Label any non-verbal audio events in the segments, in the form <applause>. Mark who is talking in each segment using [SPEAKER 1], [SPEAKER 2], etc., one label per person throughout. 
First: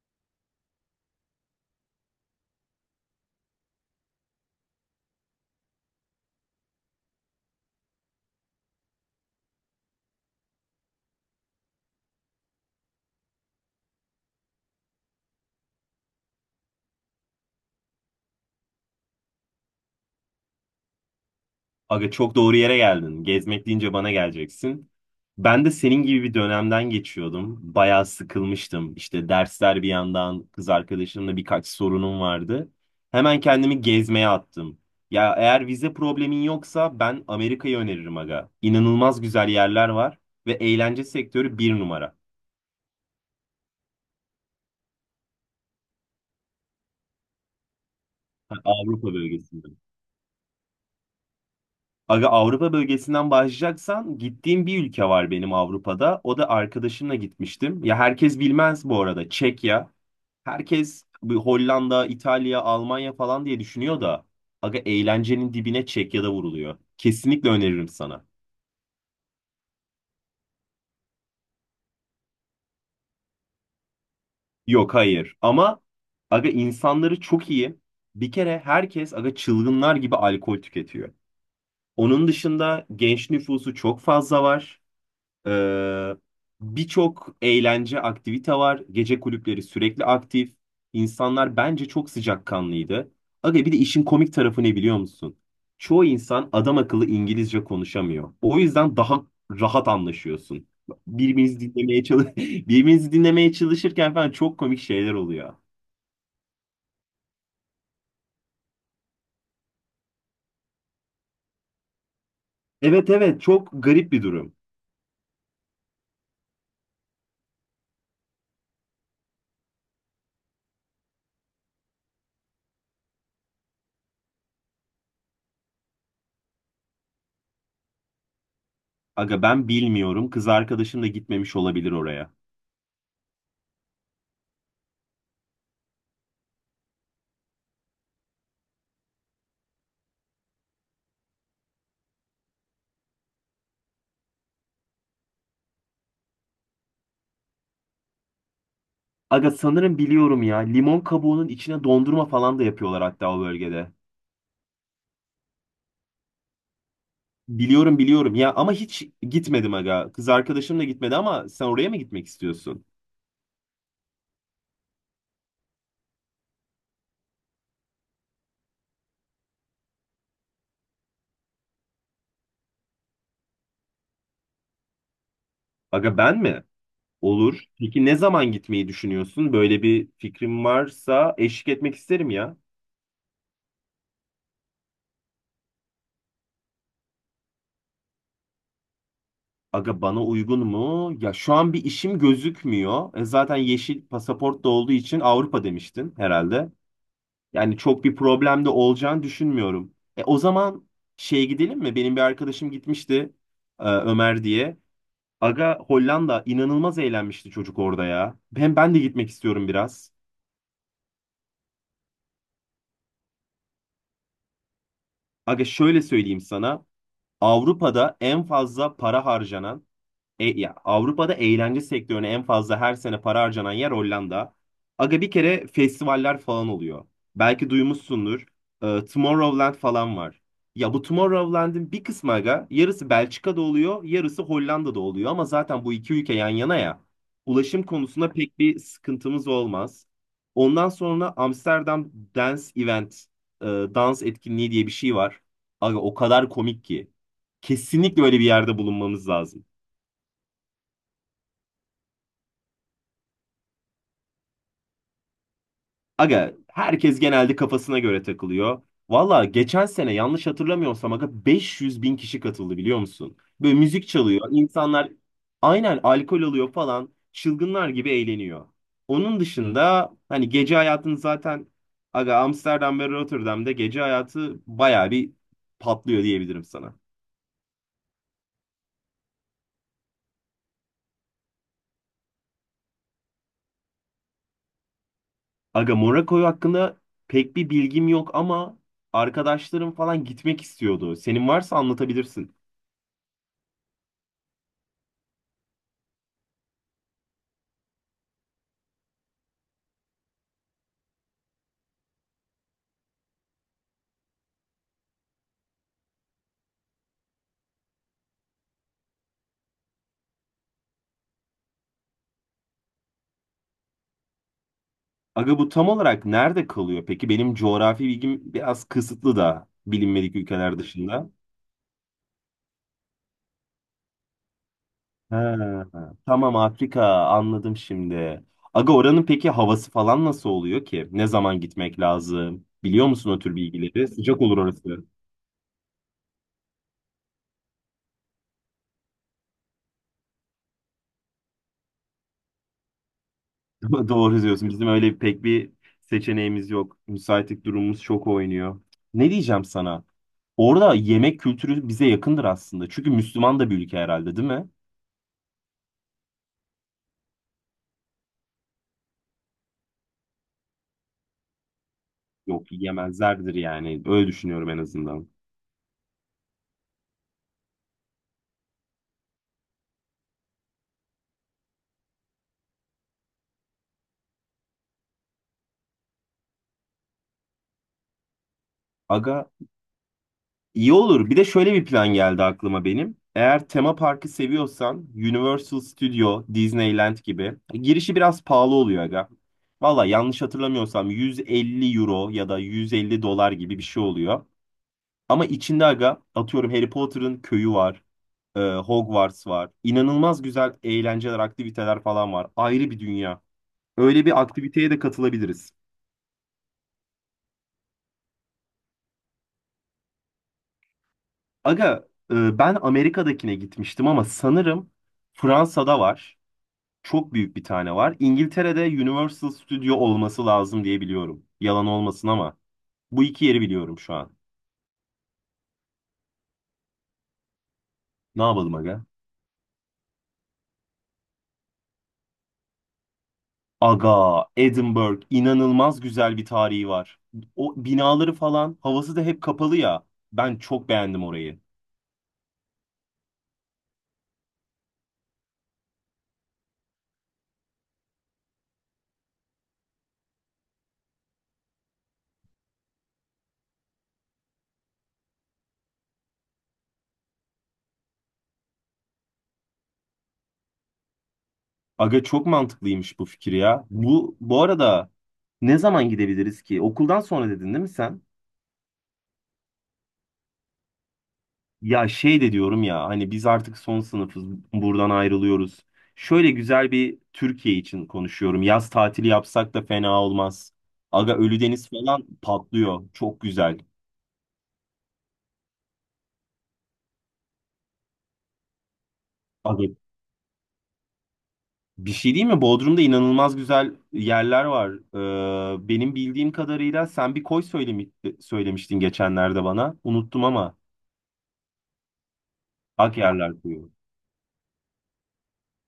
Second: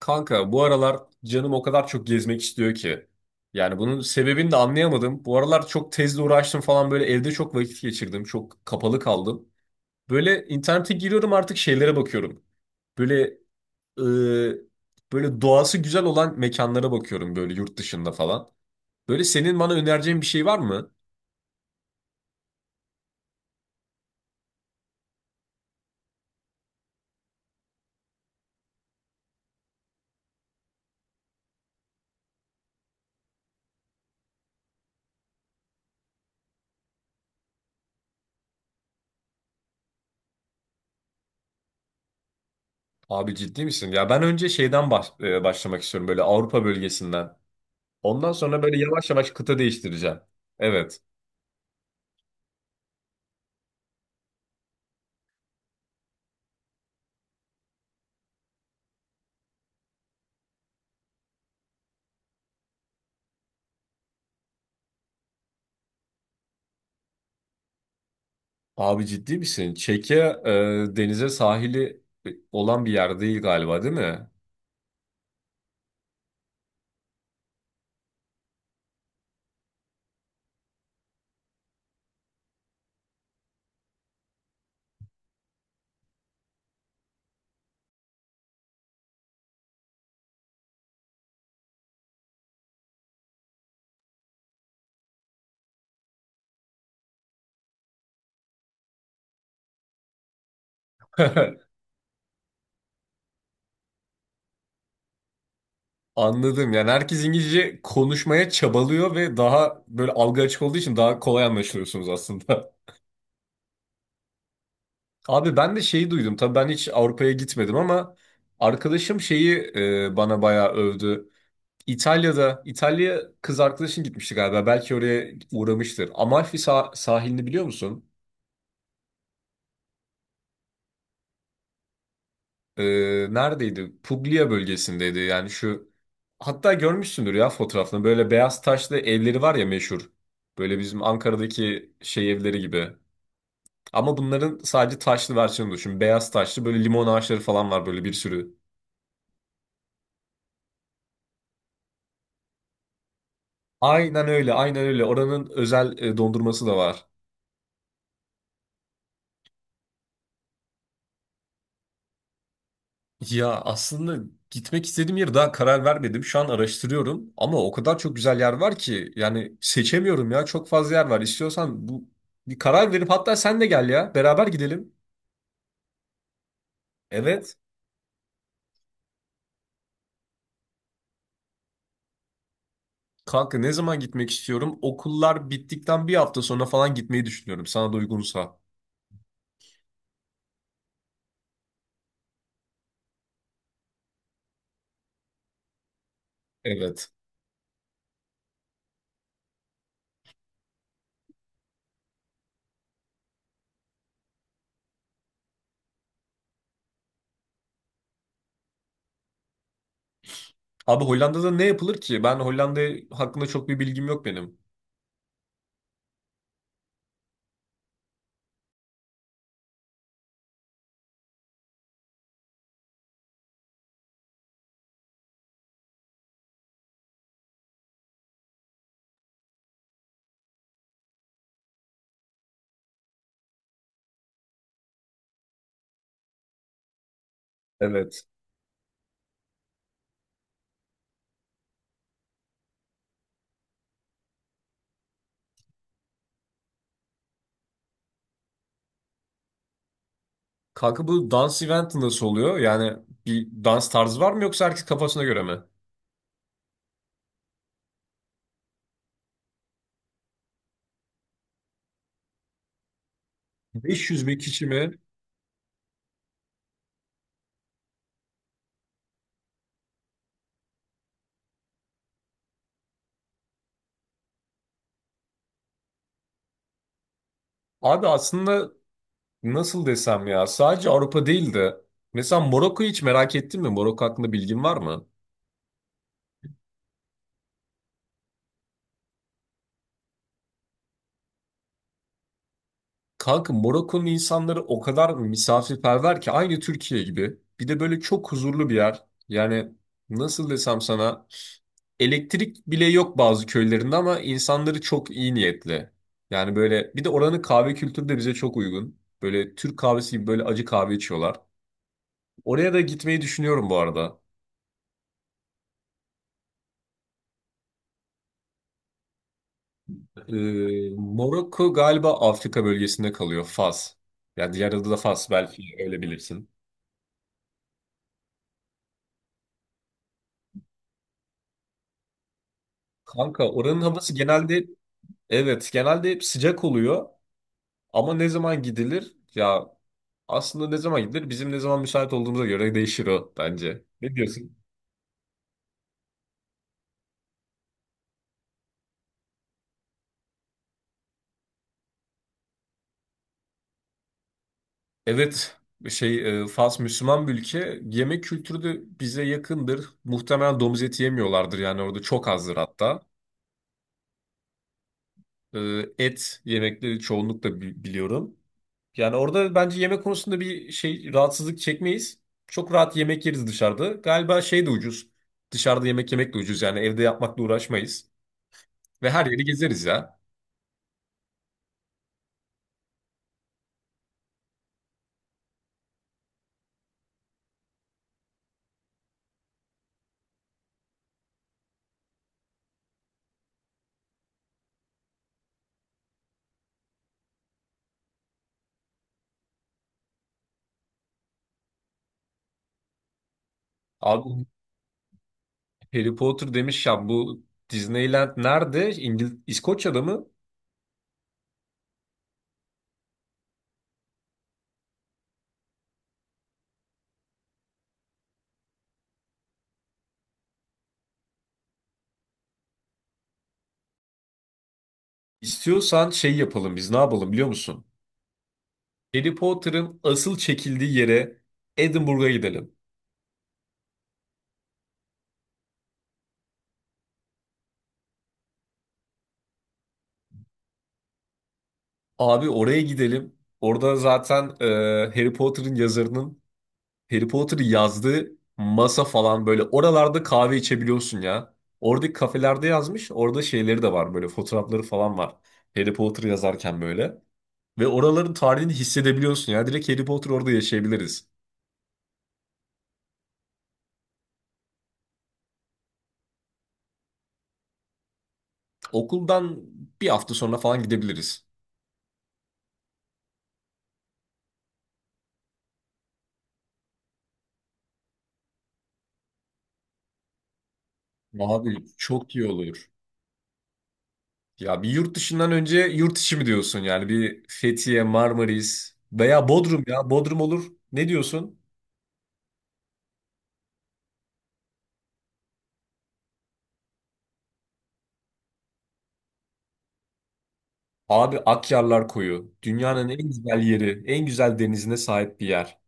[SPEAKER 1] Kanka bu aralar canım o kadar çok gezmek istiyor ki. Yani bunun sebebini de anlayamadım. Bu aralar çok tezle uğraştım falan, böyle evde çok vakit geçirdim. Çok kapalı kaldım. Böyle internete giriyorum artık, şeylere bakıyorum. Böyle e, Böyle doğası güzel olan mekanlara bakıyorum, böyle yurt dışında falan. Böyle senin bana önereceğin bir şey var mı?
[SPEAKER 2] Aga çok doğru yere geldin. Gezmek deyince bana geleceksin. Ben de senin gibi bir dönemden geçiyordum. Bayağı sıkılmıştım. İşte dersler bir yandan, kız arkadaşımla birkaç sorunum vardı. Hemen kendimi gezmeye attım. Ya eğer vize problemin yoksa ben Amerika'yı öneririm aga. İnanılmaz güzel yerler var ve eğlence sektörü bir numara.
[SPEAKER 1] Abi ciddi misin? Ya ben önce başlamak istiyorum, böyle Avrupa bölgesinden. Ondan
[SPEAKER 2] Ha,
[SPEAKER 1] sonra böyle yavaş
[SPEAKER 2] Avrupa
[SPEAKER 1] yavaş kıta
[SPEAKER 2] bölgesinde.
[SPEAKER 1] değiştireceğim. Evet.
[SPEAKER 2] Aga Avrupa bölgesinden başlayacaksan gittiğim bir ülke var benim Avrupa'da. O da arkadaşımla gitmiştim. Ya herkes bilmez bu arada. Çekya. Herkes bir Hollanda, İtalya, Almanya falan diye düşünüyor da aga eğlencenin dibine Çekya'da vuruluyor. Kesinlikle öneririm sana.
[SPEAKER 1] Abi ciddi misin? Denize sahili olan bir yer değil galiba, değil mi?
[SPEAKER 2] Yok hayır ama aga insanları çok iyi. Bir kere herkes aga çılgınlar gibi alkol tüketiyor. Onun dışında genç nüfusu çok fazla var. Ee, Birçok eğlence aktivite var. Gece kulüpleri sürekli aktif. İnsanlar bence çok sıcakkanlıydı. Aga bir de işin komik tarafı ne biliyor musun? Çoğu insan adam akıllı İngilizce konuşamıyor. O yüzden daha rahat anlaşıyorsun. Birbirinizi
[SPEAKER 1] <laughs>
[SPEAKER 2] dinlemeye çalış <laughs> birbirinizi dinlemeye çalışırken falan çok komik şeyler oluyor.
[SPEAKER 1] Anladım. Yani herkes İngilizce konuşmaya çabalıyor ve daha böyle algı açık olduğu için daha kolay anlaşılıyorsunuz aslında. <laughs>
[SPEAKER 2] Evet evet, çok garip bir durum.
[SPEAKER 1] Abi ben de şeyi duydum. Tabii ben hiç Avrupa'ya gitmedim ama arkadaşım bana bayağı övdü. İtalya'da, İtalya kız arkadaşın gitmişti galiba. Belki oraya uğramıştır. Amalfi sahilini biliyor musun?
[SPEAKER 2] Aga ben bilmiyorum. Kız arkadaşım da gitmemiş olabilir oraya.
[SPEAKER 1] e, Neredeydi? Puglia bölgesindeydi. Yani şu, hatta görmüşsündür ya fotoğrafını. Böyle beyaz taşlı evleri var ya, meşhur. Böyle bizim Ankara'daki şey evleri gibi. Ama bunların sadece taşlı versiyonu düşün. Beyaz taşlı, böyle limon ağaçları falan var böyle, bir sürü.
[SPEAKER 2] Aga sanırım biliyorum ya. Limon kabuğunun içine dondurma falan da yapıyorlar hatta o bölgede.
[SPEAKER 1] Aynen öyle, aynen öyle. Oranın özel dondurması da var.
[SPEAKER 2] Biliyorum biliyorum ya, ama hiç gitmedim aga. Kız arkadaşım da gitmedi, ama sen oraya mı gitmek istiyorsun?
[SPEAKER 1] Ya aslında gitmek istediğim yeri daha karar vermedim. Şu an araştırıyorum ama o kadar çok güzel yer var ki, yani seçemiyorum ya. Çok fazla yer var. İstiyorsan bu, bir karar verip hatta sen de gel ya. Beraber gidelim.
[SPEAKER 2] Aga ben mi?
[SPEAKER 1] Evet.
[SPEAKER 2] Olur. Peki ne zaman gitmeyi düşünüyorsun? Böyle bir fikrim varsa eşlik etmek isterim ya.
[SPEAKER 1] Kanka ne zaman gitmek istiyorum? Okullar bittikten bir hafta sonra falan gitmeyi düşünüyorum. Sana da uygunsa.
[SPEAKER 2] Aga bana uygun mu? Ya şu an bir işim gözükmüyor. Zaten yeşil pasaport da olduğu için Avrupa demiştin herhalde.
[SPEAKER 1] Evet.
[SPEAKER 2] Yani çok bir problem de olacağını düşünmüyorum. O zaman şeye gidelim mi? Benim bir arkadaşım gitmişti Ömer diye. Aga Hollanda inanılmaz eğlenmişti çocuk orada ya. Hem ben de gitmek istiyorum biraz.
[SPEAKER 1] Abi Hollanda'da ne yapılır ki? Ben Hollanda hakkında çok bir bilgim yok benim.
[SPEAKER 2] Aga şöyle söyleyeyim sana. Avrupa'da en fazla para harcanan E, ya Avrupa'da eğlence sektörüne en fazla her sene para harcanan yer Hollanda. Aga bir kere festivaller falan oluyor. Belki duymuşsundur. Tomorrowland falan var. Ya bu Tomorrowland'in bir kısmı aga yarısı Belçika'da oluyor, yarısı Hollanda'da oluyor, ama zaten bu iki ülke yan yana ya. Ulaşım
[SPEAKER 1] Evet.
[SPEAKER 2] konusunda pek bir sıkıntımız olmaz. Ondan sonra Amsterdam Dance Event, dans etkinliği diye bir şey var. Aga o kadar komik ki. Kesinlikle öyle bir yerde bulunmamız lazım.
[SPEAKER 1] Kanka bu dans eventi nasıl oluyor? Yani bir dans tarzı var mı, yoksa herkes kafasına göre mi?
[SPEAKER 2] Aga herkes genelde kafasına göre takılıyor. Valla geçen sene yanlış hatırlamıyorsam aga 500 bin kişi katıldı biliyor musun? Böyle müzik
[SPEAKER 1] 500 bin
[SPEAKER 2] çalıyor.
[SPEAKER 1] kişi mi?
[SPEAKER 2] İnsanlar aynen alkol alıyor falan. Çılgınlar gibi eğleniyor. Onun dışında hani gece hayatını zaten aga Amsterdam ve Rotterdam'da gece hayatı baya bir patlıyor diyebilirim sana.
[SPEAKER 1] Abi aslında nasıl desem ya, sadece Avrupa değil de mesela Morokko'yu hiç merak ettin mi? Morokko hakkında bilgin var mı?
[SPEAKER 2] Aga Monaco hakkında pek bir bilgim yok, ama arkadaşlarım falan gitmek istiyordu. Senin varsa anlatabilirsin.
[SPEAKER 1] Kanka Morokko'nun insanları o kadar misafirperver ki, aynı Türkiye gibi. Bir de böyle çok huzurlu bir yer. Yani nasıl desem sana, elektrik bile yok bazı köylerinde ama insanları çok iyi niyetli. Yani böyle, bir de oranın kahve kültürü de bize çok uygun. Böyle Türk kahvesi gibi, böyle acı kahve içiyorlar. Oraya da gitmeyi düşünüyorum bu arada.
[SPEAKER 2] Aga bu tam olarak nerede kalıyor? Peki benim coğrafi bilgim biraz kısıtlı da bilinmedik ülkeler dışında.
[SPEAKER 1] Morokko galiba Afrika bölgesinde kalıyor. Fas. Yani diğer adı da Fas, belki
[SPEAKER 2] Ha,
[SPEAKER 1] öyle bilirsin.
[SPEAKER 2] tamam, Afrika anladım şimdi. Aga oranın peki havası falan nasıl oluyor ki? Ne zaman gitmek lazım? Biliyor musun o
[SPEAKER 1] Kanka
[SPEAKER 2] tür
[SPEAKER 1] oranın
[SPEAKER 2] bilgileri?
[SPEAKER 1] havası
[SPEAKER 2] Sıcak olur
[SPEAKER 1] genelde,
[SPEAKER 2] orası.
[SPEAKER 1] evet genelde hep sıcak oluyor. Ama ne zaman gidilir? Ya aslında ne zaman gidilir? Bizim ne zaman müsait olduğumuza göre değişir o, bence.
[SPEAKER 2] <laughs>
[SPEAKER 1] Ne
[SPEAKER 2] Doğru
[SPEAKER 1] diyorsun?
[SPEAKER 2] diyorsun. Bizim öyle pek bir seçeneğimiz yok. Müsaitlik durumumuz çok oynuyor. Ne diyeceğim sana? Orada yemek kültürü bize yakındır aslında. Çünkü Müslüman da bir ülke herhalde, değil mi?
[SPEAKER 1] Evet, Fas Müslüman bir ülke. Yemek kültürü de bize yakındır. Muhtemelen domuz eti yemiyorlardır, yani orada çok azdır
[SPEAKER 2] Yok,
[SPEAKER 1] hatta.
[SPEAKER 2] yemezlerdir yani. Öyle düşünüyorum en azından.
[SPEAKER 1] Et yemekleri çoğunlukla biliyorum. Yani orada bence yemek konusunda bir şey, rahatsızlık çekmeyiz. Çok rahat yemek yeriz dışarıda. Galiba şey de ucuz. Dışarıda yemek yemek de ucuz, yani evde yapmakla uğraşmayız. Ve her yeri
[SPEAKER 2] Aga
[SPEAKER 1] gezeriz ya.
[SPEAKER 2] iyi olur. Bir de şöyle bir plan geldi aklıma benim. Eğer tema parkı seviyorsan Universal Studio, Disneyland gibi. Girişi biraz pahalı oluyor aga. Valla yanlış hatırlamıyorsam 150 euro ya da 150 dolar gibi bir şey oluyor. Ama içinde aga atıyorum Harry Potter'ın köyü var. Hogwarts var. İnanılmaz güzel eğlenceler, aktiviteler falan var. Ayrı bir dünya. Öyle bir
[SPEAKER 1] Abi
[SPEAKER 2] aktiviteye de katılabiliriz.
[SPEAKER 1] Harry Potter demiş ya, bu Disneyland nerede? İngil İskoçya'da mı?
[SPEAKER 2] Aga ben Amerika'dakine gitmiştim, ama sanırım Fransa'da var. Çok büyük bir tane var. İngiltere'de Universal Studio olması lazım diye biliyorum. Yalan olmasın ama. Bu iki yeri biliyorum şu an.
[SPEAKER 1] İstiyorsan şey yapalım, biz ne yapalım biliyor musun?
[SPEAKER 2] Ne yapalım aga?
[SPEAKER 1] Harry Potter'ın asıl çekildiği yere, Edinburgh'a gidelim.
[SPEAKER 2] Aga, Edinburgh inanılmaz güzel bir tarihi var. O binaları falan havası da hep kapalı ya. Ben çok beğendim orayı.
[SPEAKER 1] Abi oraya gidelim. Orada zaten Harry Potter'ın yazarının, Harry Potter'ı yazdığı masa falan, böyle oralarda kahve içebiliyorsun ya. Oradaki kafelerde yazmış. Orada şeyleri de var, böyle fotoğrafları falan var. Harry Potter yazarken böyle. Ve oraların tarihini hissedebiliyorsun ya. Direkt Harry Potter orada yaşayabiliriz.
[SPEAKER 2] Aga çok mantıklıymış bu fikir ya. Bu arada ne zaman gidebiliriz ki? Okuldan sonra dedin değil mi sen?
[SPEAKER 1] Okuldan bir hafta sonra falan gidebiliriz.
[SPEAKER 2] Ya şey de diyorum ya hani biz artık son sınıfız, buradan ayrılıyoruz. Şöyle güzel bir Türkiye için konuşuyorum. Yaz tatili yapsak da fena olmaz. Aga
[SPEAKER 1] Abi
[SPEAKER 2] Ölüdeniz falan
[SPEAKER 1] çok iyi olur.
[SPEAKER 2] patlıyor. Çok güzel.
[SPEAKER 1] Ya bir yurt dışından önce yurt içi mi diyorsun? Yani bir Fethiye, Marmaris veya Bodrum,
[SPEAKER 2] Aga
[SPEAKER 1] ya Bodrum olur. Ne diyorsun?
[SPEAKER 2] bir şey değil mi? Bodrum'da inanılmaz güzel yerler var. Benim bildiğim kadarıyla sen bir koy söylemiştin geçenlerde bana. Unuttum ama.
[SPEAKER 1] Abi Akyarlar Koyu. Dünyanın
[SPEAKER 2] Ak
[SPEAKER 1] en güzel
[SPEAKER 2] yerler koyu.
[SPEAKER 1] yeri, en güzel denizine sahip bir yer.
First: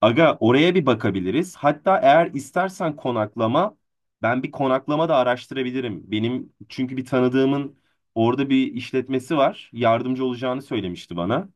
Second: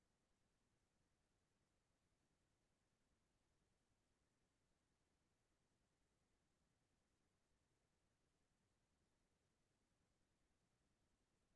[SPEAKER 2] Aga oraya bir bakabiliriz. Hatta eğer istersen konaklama, ben bir konaklama da araştırabilirim. Benim çünkü bir tanıdığımın orada bir işletmesi var. Yardımcı olacağını söylemişti bana.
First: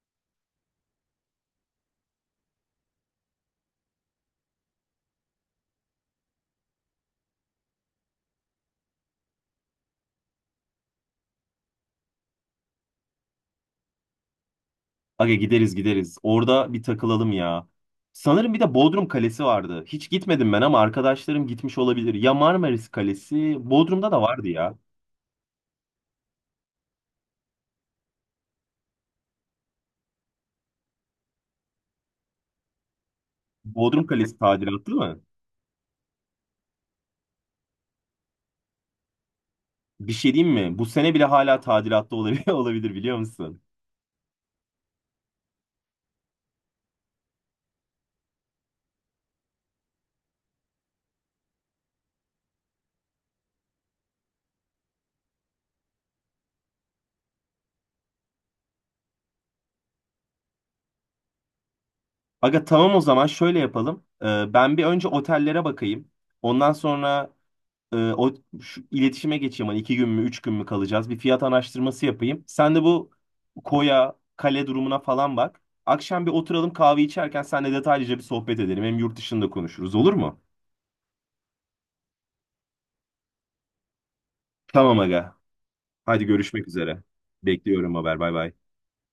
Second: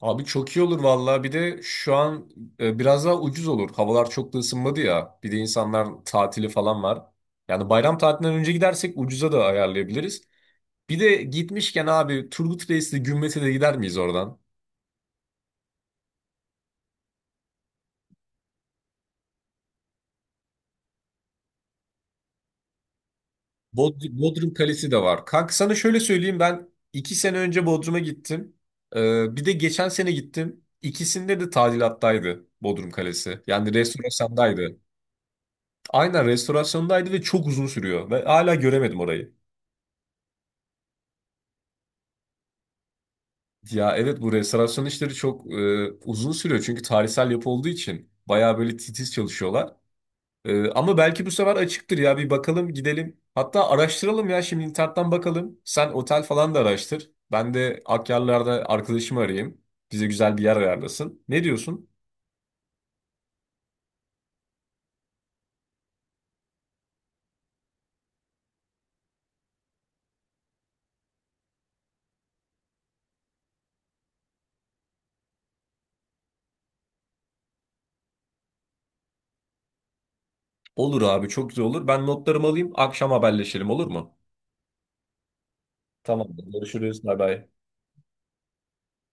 [SPEAKER 1] Abi çok iyi olur vallahi. Bir de şu an biraz daha ucuz olur. Havalar çok da ısınmadı ya. Bir de insanlar tatili falan var. Yani bayram tatilinden önce gidersek ucuza da ayarlayabiliriz. Bir de gitmişken abi, Turgut Reis'le Gümbet'e de gider miyiz oradan?
[SPEAKER 2] Aga gideriz gideriz. Orada bir takılalım ya. Sanırım bir de Bodrum Kalesi vardı. Hiç gitmedim ben, ama arkadaşlarım gitmiş olabilir. Ya Marmaris Kalesi, Bodrum'da da vardı
[SPEAKER 1] Bodrum
[SPEAKER 2] ya.
[SPEAKER 1] Kalesi de var. Kanka sana şöyle söyleyeyim, ben iki sene önce Bodrum'a gittim. Bir de geçen sene gittim. İkisinde de tadilattaydı Bodrum Kalesi. Yani
[SPEAKER 2] Bodrum Kalesi
[SPEAKER 1] restorasyondaydı.
[SPEAKER 2] tadilatlı mı?
[SPEAKER 1] Aynen, restorasyondaydı ve çok uzun sürüyor. Ve hala göremedim orayı.
[SPEAKER 2] Bir şey diyeyim mi? Bu sene bile hala tadilatlı olabilir, <laughs> olabilir biliyor musun?
[SPEAKER 1] Ya evet, bu restorasyon işleri çok uzun sürüyor. Çünkü tarihsel yapı olduğu için bayağı böyle titiz çalışıyorlar. Ama belki bu sefer açıktır ya, bir bakalım gidelim. Hatta araştıralım ya, şimdi internetten bakalım. Sen otel falan da araştır. Ben de Akyarlar'da arkadaşımı arayayım. Bize güzel bir yer ayarlasın. Ne diyorsun?
[SPEAKER 2] Aga tamam, o zaman şöyle yapalım. Ben bir önce otellere bakayım. Ondan sonra e, o şu iletişime geçeyim. Hani iki gün mü, üç gün mü kalacağız? Bir fiyat araştırması yapayım. Sen de bu koya, kale durumuna falan bak. Akşam bir oturalım, kahve içerken seninle detaylıca bir sohbet edelim. Hem yurt dışında konuşuruz, olur mu?
[SPEAKER 1] Olur abi, çok güzel olur. Ben notlarımı alayım, akşam haberleşelim olur mu?
[SPEAKER 2] Tamam aga. Hadi
[SPEAKER 1] Tamamdır.
[SPEAKER 2] görüşmek üzere.
[SPEAKER 1] Görüşürüz. Bay bay.
[SPEAKER 2] Bekliyorum haber. Bay bay.